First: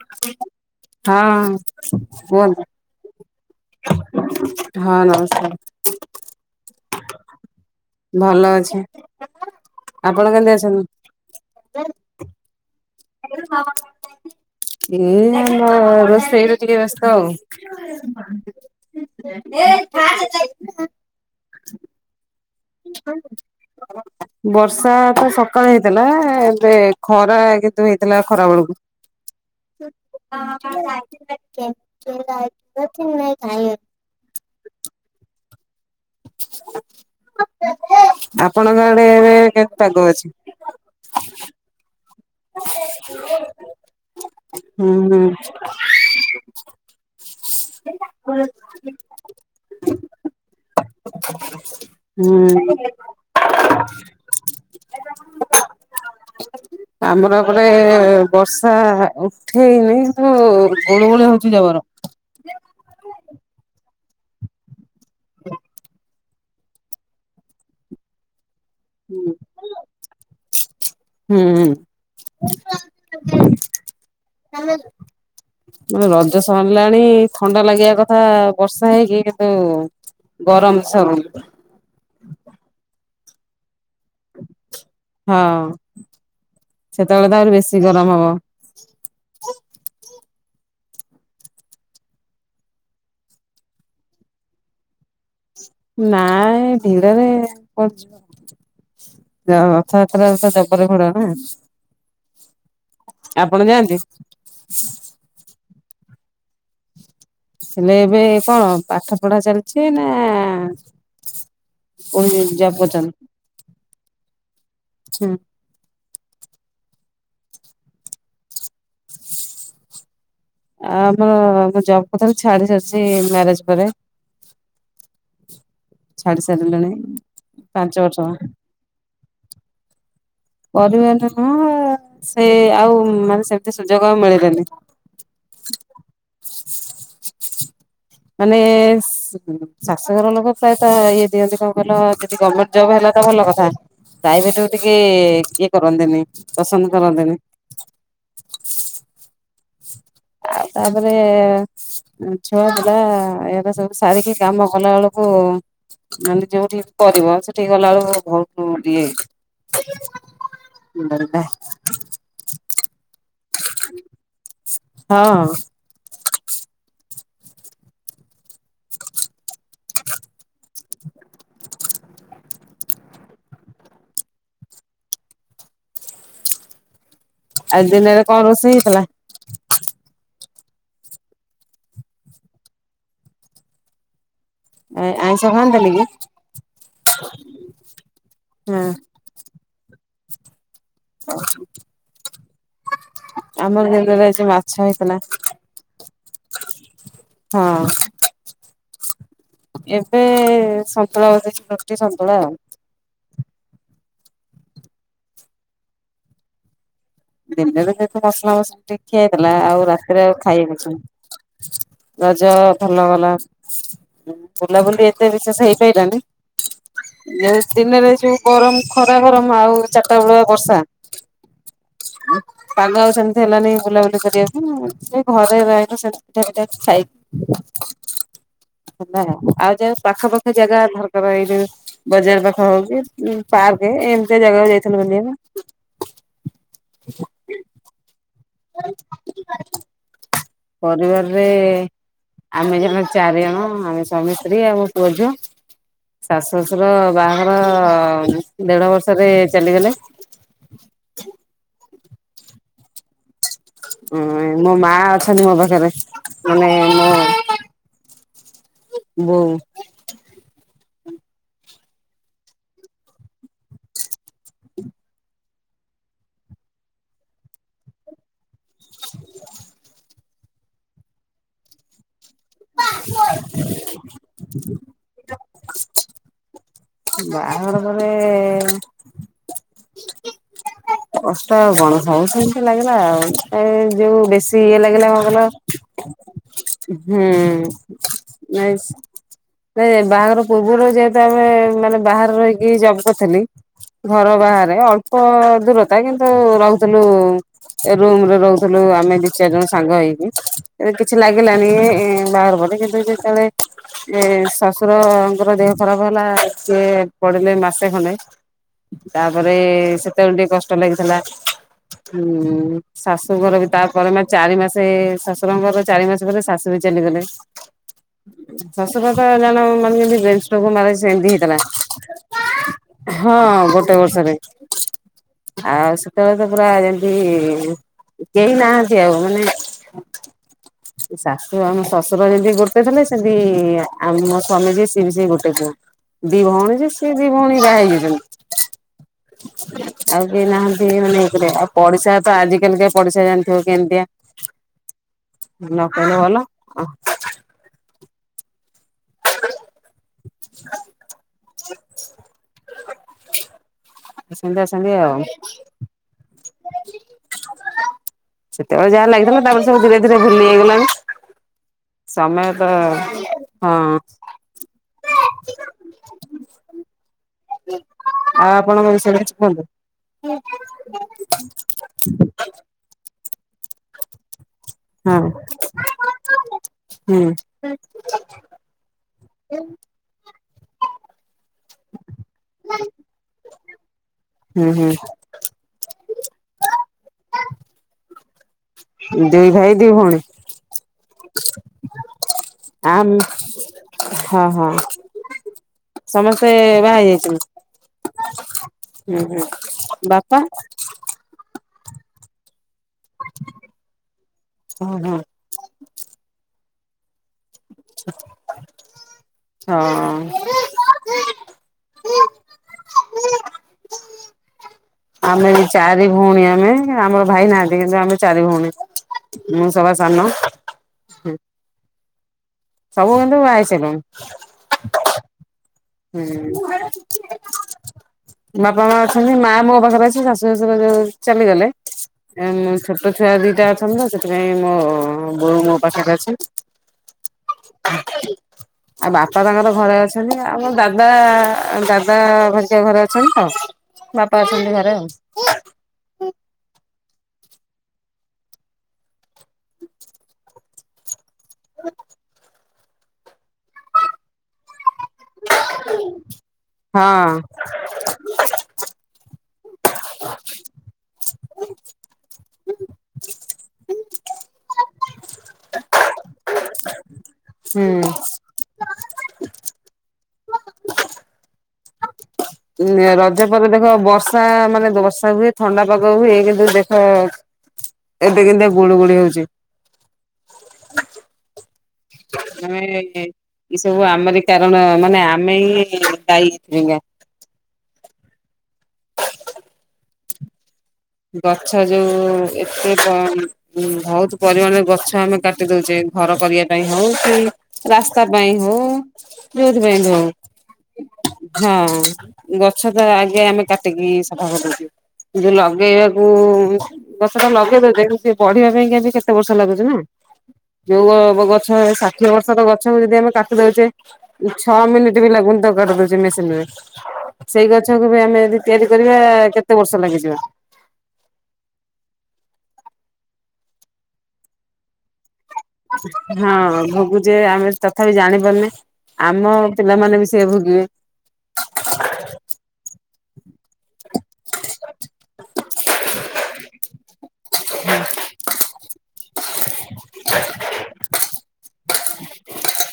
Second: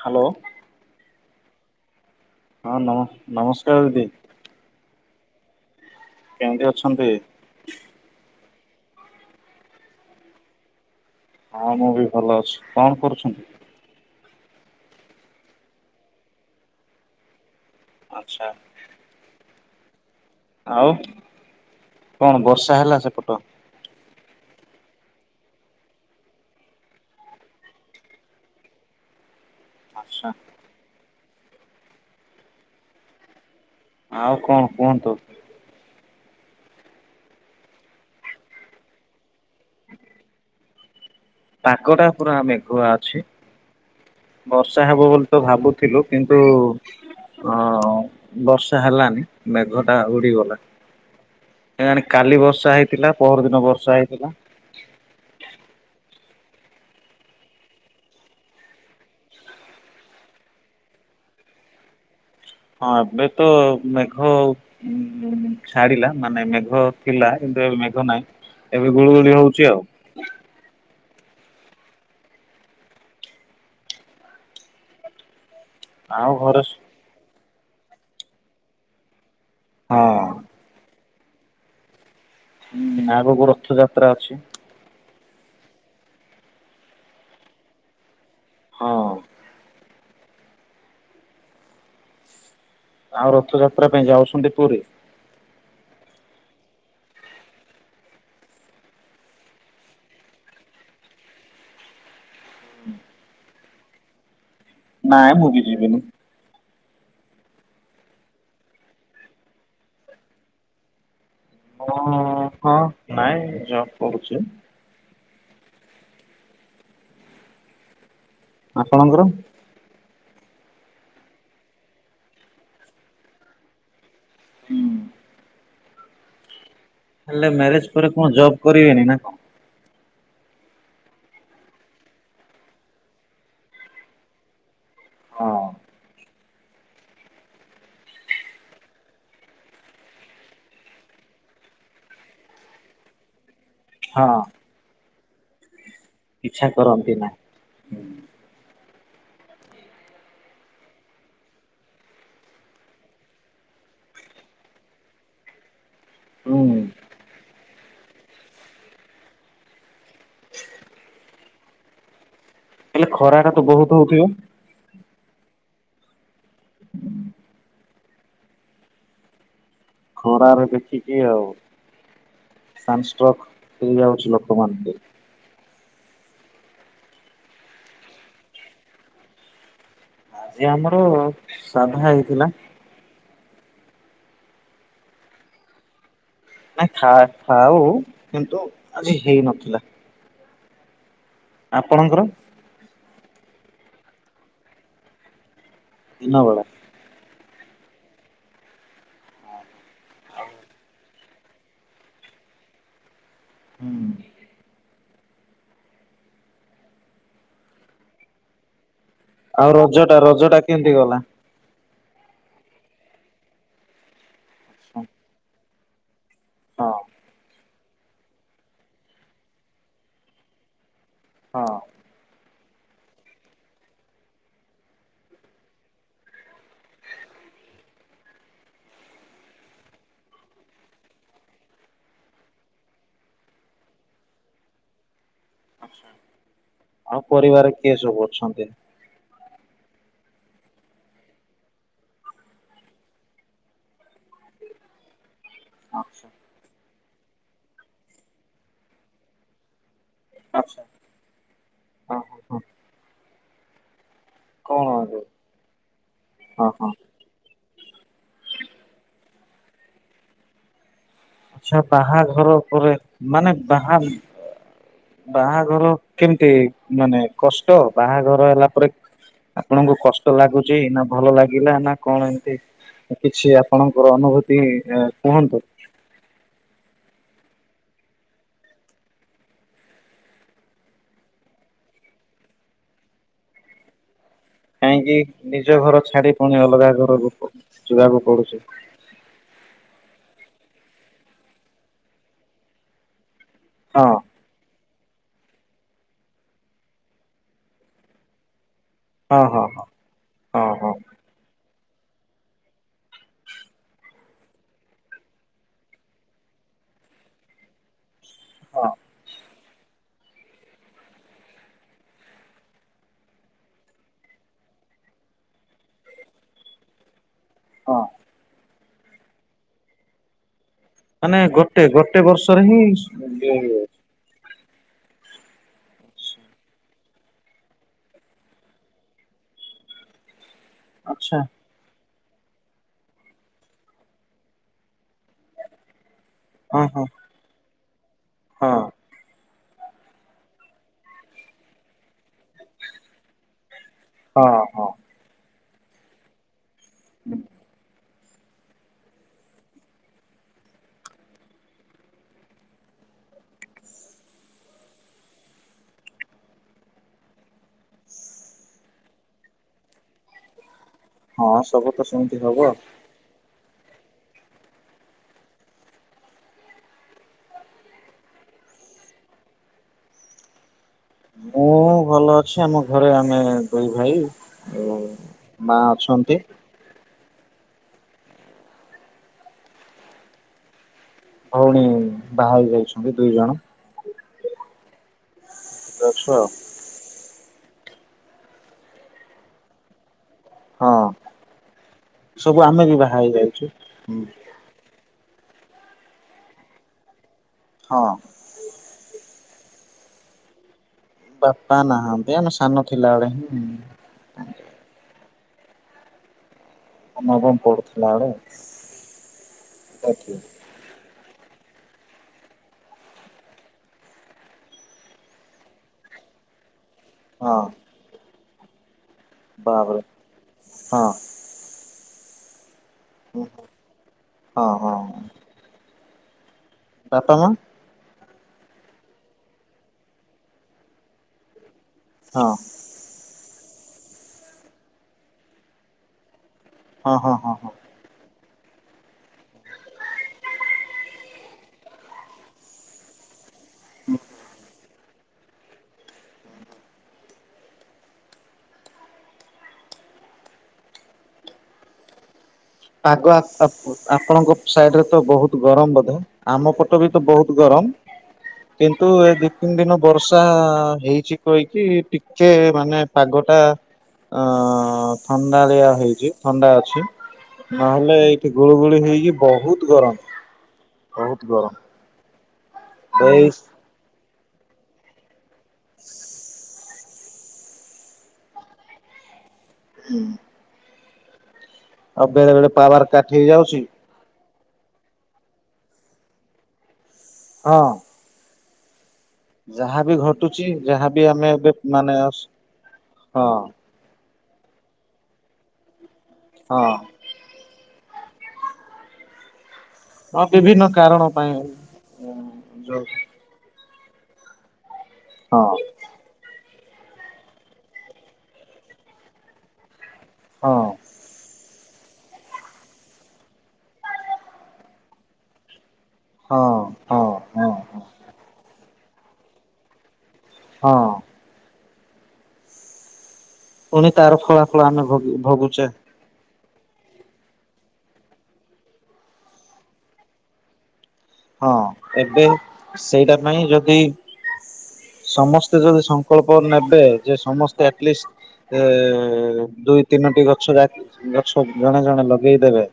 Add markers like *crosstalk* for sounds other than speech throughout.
Hello ହଁ କୁହ ହଁ ନମ ନମସ୍କାରେ ଦିଦି। ହଁ ନମସ୍କାରେ। କେମିତି ଅଛନ୍ତି? ଭଲ ଅଛି ଆପଣ କେମିତି ଅଛନ୍ତି? ହଁ ମୁଁବି ଭଲ ଅଛି କଣ କରୁଛନ୍ତି? ଏଇ ଆମ ରୋଷେଇରେ ଟିକେ ବ୍ୟସ୍ତ ଆଉ। ଆଚ୍ଛା ଏ *unintelligible* ଆଉ କଣ ବଷ *unintelligible* *inaudible* ବର୍ଷାତ ସକାଳେ ହେଇଥିଲା ଏବେ ଖରା କିନ୍ତୁ ହେଇଥିଲା ଖରା ବେଳକୁ। *inaudible* ଆଚ୍ଛା *unintelligible* ଆଉ କଣ କୁହନ୍ତୁ? ଆପଣଙ୍କ ଆଡେ ଏବେ କେତେ ପାଗ ଅଛି? ପାଗଟା ପୁରା ମେଘୁଆ ଅଛି ବର୍ଷା ହୁଁ ହେବ ହୁଁ ବୋଲିତ ଭାବୁ ଥିଲୁ କିନ୍ତୁ ଅ- ବର୍ଷା ହେଲାନି ମେଘ ଟା ଉଡିଗଲା। କେଜାଣି କାଲି ବର୍ଷା ହୁଁ। ହେଇଥିଲା ପଅର ଦିନ ବର୍ଷା ହେଇଥିଲା। *inaudible* ଆମର ଏପଟେ ବର୍ଷା ଉଠେଇନି କିନ୍ତୁ ଗୁଳୁଗୁଳି ହଉଚି ଜବର। ହଁ ଏବେ ତ ମେଘ ଉ- ଛାଡିଲା ମାନେ ମେଘ ଥିଲା କିନ୍ତୁ ଏବେ ମେଘ ନାହିଁ ଏବେ ହୁଁ ଗୁଳୁଗୁଳି ହଉଚି ଆଉ। ହୁଁ-। ଆଉ ରଜ ଘରେ ସରିଲାଣି ଥଣ୍ଡା ଲାଗିବା କଥା ବର୍ଷା ହେଇକି ହଁ। ଗରମ୍ ସରୁନି ଯମା ହୁଁ- ଆଗକୁ ରଥଯାତ୍ରା ଅଛି। ହଁ ସେତେବେଳେ ତ ଆହୁରି ବେଶୀ ଗରମ୍ ହବ। ହଁ। ଆଉ ରଥଯାତ୍ରା ପାଇଁ ଯାଉଚନ୍ତି ପୁରୀ? ନାଇଁ ଭିଡରେ କୁଆଡେ ଯିବା। *unintelligible* ରଥଯାତ୍ରାକୁ ତ ଜବର ଭଡ ନା। ଆପଣ ଯାଆନ୍ତି? ନାଇଁ ମୁଁ ବି ଯିବିନି। ହେଲେ ଏବେ କଣ ପାଠ ପଢା ଚାଲିଚି ନା ହଁ କୋଉଠି ଜବ୍ -ହଁ କରୁଛନ୍ତି? ନାଇଁ ଜବ୍ କରୁଚି। *inaudible* ଆପଣଙ୍କର? ଆ- ବୁ-ମୁଁ ଜବ୍ କରୁଥିଲି ଛାଡି ସାରିଚି ମ୍ୟାରେଜ୍ ପରେ। ହୁଁ। ଛାଡି ସାରିଲିଣି। ହେଲେ ମ୍ୟାରେଜ୍ ପାଞ୍ଚ ପରେ ବର୍ଷ କଣ ଜବ୍ କରିବେନି ନା କଣ? କରିବା ଟା ନୁହଁ ସେ ଆଉ ମାନେ ସେମିତି ସୁଯୋଗ ଆଉ ମିଳିଲାନି। ହଁ। ମାନେ ସ୍ ଶାଶୁଘର ଲୋକ ପ୍ରାୟତ ଇଏ ଦିଅନ୍ତି କଣ କହିଲ ଯଦି ଗମେଣ୍ଟ୍ ଜବ୍ ହେଲା ତ ଭଲ କଥା। ହଁ ପ୍ରାଇଭେଟ୍ କୁ ଟିକେ ଇଏ କରନ୍ତିନି ଇଚ୍ଛା ପସନ୍ଦ୍ କରନ୍ତି ନା। କରନ୍ତିନି। ଆଉ ତାପରେ ଛୁଆ ପିଲା ଇଆଡ଼େ ସବୁ ସାରିକି କାମ କଲା ବଳକୁ *unintelligible* ଯଉଠିକି କରିବ ସେଠିକି ଗଲା ବେଳକୁ ବହୁତୁ ଇଏ। *unintelligible* ହେଲେ ଖରା ଟା ତ ବହୁତ୍ ହଉଥିବ? ହଁ। ଖରାରେ ଦେଖିକି ଆଉ ସାନଷ୍ଟୋକ୍ ହେଇଯାଉଚି ଲୋକମାନଙ୍କୁ। ଆଜି ଦିନରେ କଣ ରୋଷେଇ ହେଇଥିଲା? ଆଜି ଆମର ସାଧା ହେଇଥିଲା ଏଁ-ଆଇଁଷ ଖାଆନ୍ତିନି କି? ନାଇ ଖା -ଖାଉ କିନ୍ତୁ ଆଜି ହେଇନଥିଲା। ଆପଣଙ୍କର? ଆମର ଦିନରେ ଆଜି ମାଛ ହେଇଥିଲା। ଦିନ ବଳା? ହଁ- ଏ ସନ୍ତୁଳା ବସେଇଚି ରୁଟି ସନ୍ତୁଳା ଆଉ। ହୁଁ ଦିନରେ ଯେହେତୁ ମସଲା ମସିଲି ଟିକେ ଖିଆହେଇଥିଲା ଆଉ ରଜ ଟା ରାତିରେ ଆଉ ରଜ ଟା କେମିତି ଖାଇବକୁ ଗଲା? ଇଚ୍ଛା ରଜ ଭଲ ଗଲା ବୁଲାବୁଲି ଏତେ ବିଶେଷେ ହେଇପାଇଲାନି ହଁ। ଏ ଦିନରେ ଯଉ ଗରମ୍ ଖରା ଗରମ୍ ଆଉ ଚାରିଟା ବଳ ବର୍ଷା ହଁ। ପାଗ ଆଉ ସେମିତି ହେଲାନି ବୁଲାବୁଲି କରିବାକୁ। *unintelligible* ହେଲା ଆଉ ଯା ପାଖପାଖ ଜାଗା ର୍ଫରଦର ଏଇ ଯୋଉ ବଜାର ପାଖ ହଉ କି ପାର୍କ ଏମିତି ଜାଗାକୁ ଯାଇଥିଲୁ ବୁଲିବାକୁ। ଆଉ ପରିବାର କିଏ ସବୁ ଅଛନ୍ତି। ପରିବାରରେ ଆମେ ଜଣେ ଚାରି ଜଣ ଆମେ ସ୍ୱାମୀ ସ୍ତ୍ରୀ ଆଉ ପୁଅଝିଅ। *inaudible* ଶାଶୁ ଶଶୁର ବାହାଘର ଦେଢ ବର୍ଷରେ ଚାଲିଗଲେ। ଆ ହଁ ଏଇ ମୋ କଣ ମା ଏବେ ଅଛନ୍ତି ମୋ ପାଖରେ ହଁ ମାନେ ହଁ ମୋ ବୋଉ। ଆଛା ବାହାଘର ପରେ ମାନେ ବାହା ବାହାଘର କେମିତି ମାନେ କଷ୍ଟ ବାହାଘର ହେଲା ପରେ ଆପଣଙ୍କୁ କଷ୍ଟ ଲାଗୁଛି ନା ଭଲ ଲାଗିଲା ନା କଣ ଏ କିଛି ଆପଣଙ୍କର ଅନୁଭୂତି ଇ କୁହନ୍ତୁ। ବାହାଘର ପରେ କଷ୍ଟ ଆଉ କଣ ସବୁ ସେମତି ଲାଗିଲା ଆଉ ଏ ଯୋଉ ବେଶୀ ତି ଇଏ ଲାଗିଲା କାହିଁକି କଣ ନିଜ ଘର କହିଲ ଛାଡି ପୁଣି ଅଲଗା ହୁଁ ଘରକୁ ଯିବାକୁ ପଡୁଛି ନାଇ ସ *inaudible* ନାଇ ବାହାଘର ପୂର୍ବରୁ ଯେହେତୁ ଆମେ ମାନେ ବାହାରେ ରହିକି ଜବ କରିଥିଲି ହଁ ଘର ବାହାରେ ଅଳ୍ପ ଦୂର ତା କିନ୍ତୁ ରହୁଥିଲୁ ଏ ରୁମ ରେ ରହୁଥିଲୁ ଆମେ ଦି ହଁ ଚାରି ହଁ ଜଣ ସାଙ୍ଗ ହେଇକି। ହଁ ହଁ ଏ କିଛି ଲାଗିଲାନି ଏ ଏ ବାହାଘର ପରେ କିନ୍ତୁ ଯେତେବେଳେ ଏ ଶଶୁରଙ୍କର ଦେହ ଖରାପ ହେଲା ସିଏ ପଡିଲେ ମାସେ ଖଣ୍ଡେ ହଁ। ତାପରେ ସେତେବେଳେ ଟିକେ କଷ୍ଟ ଲାଗିଥିଲା ହୁଁ। ଶାଶୁଙ୍କର ବି ତାପରେ ମା ଚାରି ମାସେ ଶଶୁରଙ୍କର ଚାରି ମାସେ ପରେ ଶାଶୁ ବି ଚାଲିଗଲେ। ହଁ। ଶଶୁର ତ ଜାଣ ମାନେ ଯେମିତି ବେନ୍ ଷ୍ଟ୍ରୋକ ମାରେ ସେ ମତି ମାନେ ଗୋଟେ ଗୋଟେ ବର୍ଷରେ ହିଁ ହେଇଥିଲା ହଁ ଇଏ ହୁଏ। ଗୋଟେ ବର୍ଷରେ। ଆଉ ସେତେବେଳେ ତ ପୁରା ଯେମତି କେହି ନାହାନ୍ତି ଆଉ ମାନେ ଏ ଆଚ୍ଛା ଶାଶୁ ଆଉ ମୋ ଶଶୁ ର ଯେମିତି ଗୋଟେ ଥିଲେ ସେମତି ଆ ମୋ ସ୍ବାମୀ ଯିଏ ସିଏ ବି ସେଇ ଗୋଟେ ପୁଅ। ଦି ଭଉଣୀ ହଁ ଯେ ହଁ ସେ ଦି ଭଉଣୀ ବାହା ହେଇ ଯାଇଚନ୍ତି। ହଁ ଆଉ କେହି ନାହାନ୍ତି ମାନେ ଇଏ କରିବା ଆଉ ପଡିଶା ତ ଆଜିକାଲିିକା ପଡିଶା ଜାଣିଥିବ କେମତିଆ। ହଁ ହଁ। ନ କହିଲେ ଭଲ। *inaudible* *inaudible* ଆ ସେମିତି ଅଛନ୍ତି ଆଉ। ସେତେବେଳେ ଯାହା ଲାଗିଥିଲା ତାପରେ ସବୁ ଧୀରେ ଧୀରେ ଭୁଲି ହେଇଗଲାଣି। ହଁ ସବୁ ତ ସେମିତି ସମୟ ହବ ତ ହଁ। ଆଉ ଆପଣଙ୍କ ବିଷୟରେ କିଛି କୁହନ୍ତୁ। ମୁଁ ଭଲ ଅଛି ଆମ ଘରେ ଆମେ ଦୁଇ ଭାଇ ଆଉ ହଁ। ମା ଅଛନ୍ତି ହୁଁ। *inaudible* ଭଉଣୀ ବାହା ହେଇ ଯାଇଛନ୍ତି ଦୁଇ ଜଣ। ହୁଁ ହୁଁ। ଲ ଅଛୁ ଆଉ। ଦୁଇ ଭାଇ ଦି ଭଉଣୀ। ହଁ ସବୁ ଆମେ ବି ଆମ୍, ବାହା ହେଇଯାଇଛୁ ହୁଁ ହଁ ହଁ। ସମସ୍ତେ ବାହା ହେଇ ଯାଇଚନ୍ତି? ହଁ। ଉଁ ହୁଁ ବାପା? ବାପା ନାହାନ୍ତି ଆମେ ସାନ ଥିଲା ବେଳେ ହୁଁ। ଓହୋ। ତମର କଣ ପଡୁଥିଲା ଆଡେ ହଁ। *unintelligible* ଆମେ ଏ ଚାରି ଭଉଣୀ ଆମେ ଆମର ଭାଇ ହଁ ନାହାନ୍ତି। କିନ୍ତୁ ଆମେ ଚାରି ଭଉଣୀ। ମୁଁ ସବା ବାପରେ ସାନ। ହଁ। ସବୁ କିନ୍ତୁ ବହାହେଇ ସାଇଲୁଣି। ହଁ ହଁ।। ହୁଁ। ବାପା ମାଆ। ବାପା ମା ଅଛନ୍ତି ମା ମୋ ପାଖରେ ଅଛି, ଶାଶୁ ଶାଶୁର ଯୋଉ ଚାଲିଗଲେ। ହଁ ଛୋଟ ଛୁଆ ଦିଟା ଅଛନ୍ତି ତ ସେଥିପାଇଁ ମୋ ବୋଉ ମୋ ପାଖରେ ଅଛି। ହଁ ହଁ ହଁ ହଁ। ଆଉ ବାପା ତାଙ୍କର ଘରେ ଅଛନ୍ତି ଆଉ। ଆମ ଦାଦା ଦାଦା ଭସିଆ ଘରେ ଅଛନ୍ତି ତ ବାପା ଅଛନ୍ତି ଘରେ ଆଉ। *unintelligible* ପାଗ ଆପ୍ ଆପଣଙ୍କ ସାଇଡ ରେ ତ ବହୁତ ଗରମ ବୋଧେ ଆମ ପଟ ବି ତ ହଁ ବହୁତ ଗରମ। କିନ୍ତୁ ଏ ଦି ତିନି ଦିନ ବର୍ଷା ହେଇଛି। କହିକି ଟିକେ ମାନେ ପାଗଟା ଅଁ ଥଣ୍ଡାଳିଆ ହେଇଛି ଥଣ୍ଡା ଅଛି। ହୁଁ ନହେଲେ ଏଇକି ଗୁଳୁ ଗୁଳି ହେଇକି ବହୁତ୍ ଗରମ ବହୁତ୍ ଗରମ। ରଜ ଏଇ ପରେ ଦେଖ ବର୍ଷା ମାନେ ବର୍ଷା ହୁଏ ଥଣ୍ଡା ପାଗ ହୁଏ, କିନ୍ତୁ ଦେଖ ହଁ। ଏବେ କେମତିଆ ଗୁଳୁ ଗୁଳି ହଉଛି। ହୁଁ। ବେଳେ ତମେ ପାୱାର ଇଏ କାଟ ହେଇଯାଉଛି ସବୁ ଆମରି କାରଣ ମାନେ ଆମେ ହିଁ ଦାୟୀ ଏଇ ଖାଁ। ହଁ। ଯାହା ବି ଘଟୁଛି ଯାହା ଗଛ ଯୋଉ ଏତେ କମ୍ ବହୁତ ପରିମାଣରେ ଗଛ ଆମେ କାଟି ଦଉଛେ। ଘର କରିବା ପାଇଁ ହଁ ହଉ କି ରାସ୍ତା ପାଇଁ ହଉ ଯଉଥିପାଇଁ ହଉ, ହଁ ବିଭିନ୍ନ କାରଣ ପାଇଁ ହଁ ଗଛ ତ ଯୋଉ ଆଗେ ଆମେ କାଟି କାଟି କି ସଫା କରି ଦଉଚୁ ଯୋଉ ହଁ ଲ ଗେଇଆକୁ ଗଛଟା ଲଗେଇ ଦଉଚେ, କିନ୍ତୁ ସେ ବଢିବା ପାଇଁ କେତେ ବର୍ଷ ଲାଗୁଛି ନା। ହଁ ଯୋଉ ଅ ଗ ଗଛ ଷାଠିଏ ବର୍ଷ ତ ଗଛକୁ ଯଦି ଆମେ କାଟି ଦଉଛେ ଛଅ ମିନିଟ୍ ବି ଲାଗୁନି ତା କୁ କାଟି ଦଉ ମେସିନ ହଁ ରେ ହଁ ସେଇ ହଁ ହଁ ଗଛକୁ ବି ଆମେ ଯଦି ତିଆରି କରିବା କେତେ ବର୍ଷ ଲାଗିଯିବ। ହଁ। ପୁଣି ତାର ଫଳା ଫଳ ଆମେ ଭୋଗୁଚେ। ହଁ, ଭୋଗୁଛେ ଆମେ ତଥାପି ଜାଣିପାରୁନେ ଆମ ପିଲାମାନେ ବି ସେୟା ଭୋଗିବେ। ହଁ, ଏବେ ସେଇଟା ପାଇଁ ଯ ଦି ସମସ୍ତେ ଯଦି ସଂକଳ୍ପ ନେବେ ଯେ ସମସ୍ତେ ଆଟଲିଷ୍ଟ ଏ ଦୁଇ ତିନଟି ଗଛ ଯା ଗଛ ଜଣେ ଜଣେ ଲଗେଇଦେବେ।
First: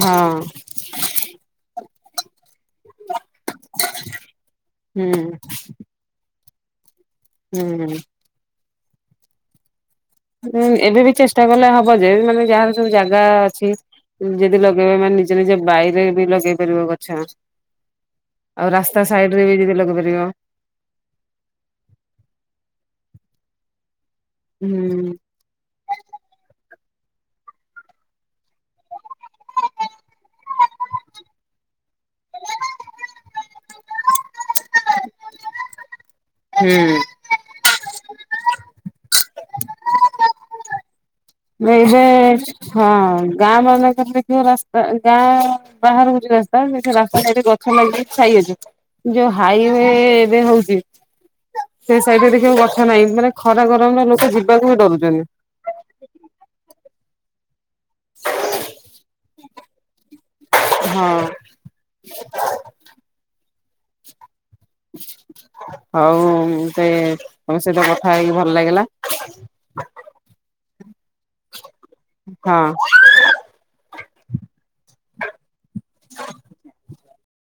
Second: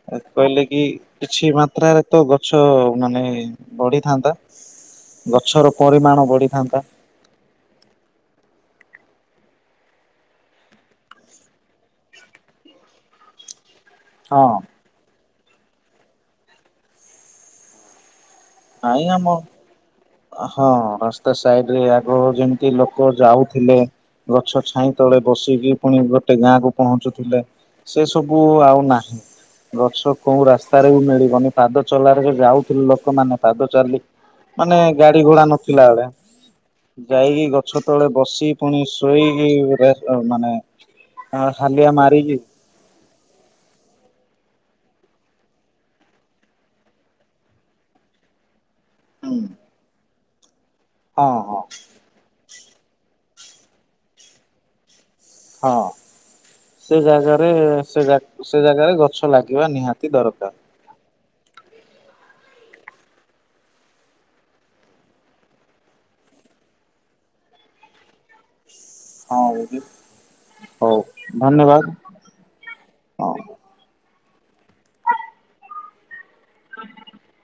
ହଁ କହିଲେ କି କିଛି ମାତ୍ରାରେ ତ ଗଛ ମାନେ ବଢିଥାନ୍ତା ହୁଁ ଗଛର ପରିମାଣ ବଢିଥାନ୍ତା। ହୁଁ। ହୁଁ, ଏବେ ବି ଚେଷ୍ଟା କଲେ ହବ ଯେ ମାନେ ଯାହାର ସବୁ ଜାଗା ଅଛି ହଁ ଯଦି ବା ଲଗେଇ ବା ମାନେ ନିଜ ନିଜ ବାରିରେ ବି ଲଗେଇ ପାରିବ ଗଛ। ଆଉ ରାସ୍ତା ନାଇଁ ଆମ ସାଇଟରେ ବି ଯଦି ଲଗେଇ ପାରିବ। ହଁ, ରାସ୍ତା ସାଇଟରେ ଆଗ ଯେମିତି ଲୋକ ଯାଉଥିଲେ। ଗଛ ଛାଇ ହୁଁ। ତଳେ ବସିକି। ପୁଣି ଗୋଟେ ଗାଁକୁ ପହଞ୍ଚୁ ଥିଲେ ସେ ସବୁ ଆଉ ନାହିଁ। ଗଛ କୋଉ ରାସ୍ତାରେ ବି ମିଳିବନି ପାଦ ଚଲାରେ ଯାଉଥିଲେ ଲୋକମାନେ ପାଦ ଚାଲି ମାନେ ଗାଡି ଘୋଡା ନ ଥିଲା ବେଳେ ହୁଁ। ଯାଇକି ଗଛ ତଳେ ବସି ପୁଣି ଶୋଇକି ରେଷ୍ଟ ନବ ମାନେ ହା ହାଲିଆ ଏବେ ମାରିକି ହଁ, ଗାଁ ମାନଙ୍କରେ ଦେଖିବ ରାସ୍ତା ଗାଁ ବାହାରକୁ ଯୋଉ ରାସ୍ତା ସେଠି ରାସ୍ତା ସାଇଟ୍ ରେ ଗଛ ଲାଗି ଛାଇ ଅଛି। ଯୋଉ ହାଇୱେ ଏବେ ହଉଛି। ହଁ। ହଁ ସେ ସାଇଡରେ ଦେଖିବାକୁ ଗଛ ନାହିଁ, ମାନେ ଖରା ଗରମରେ ଲୋକ ଯିବାକୁ ବି ଡରୁଛନ୍ତି। ହଁ ସେ ଜାଗାରେ ସେ ସେ ଜାଗାରେ ଗଛ ଲାଗ ହୁଏ ନିହାତି ଦରକାର। ହଁ। ହଉ ମତେ ତମ ସହିତ କଥା ହେଇକି ଭଲ ଲାଗିଲା। ହଁ, ହଉ ଧନ୍ୟବାଦ୍। ହଁ। *unintelligible*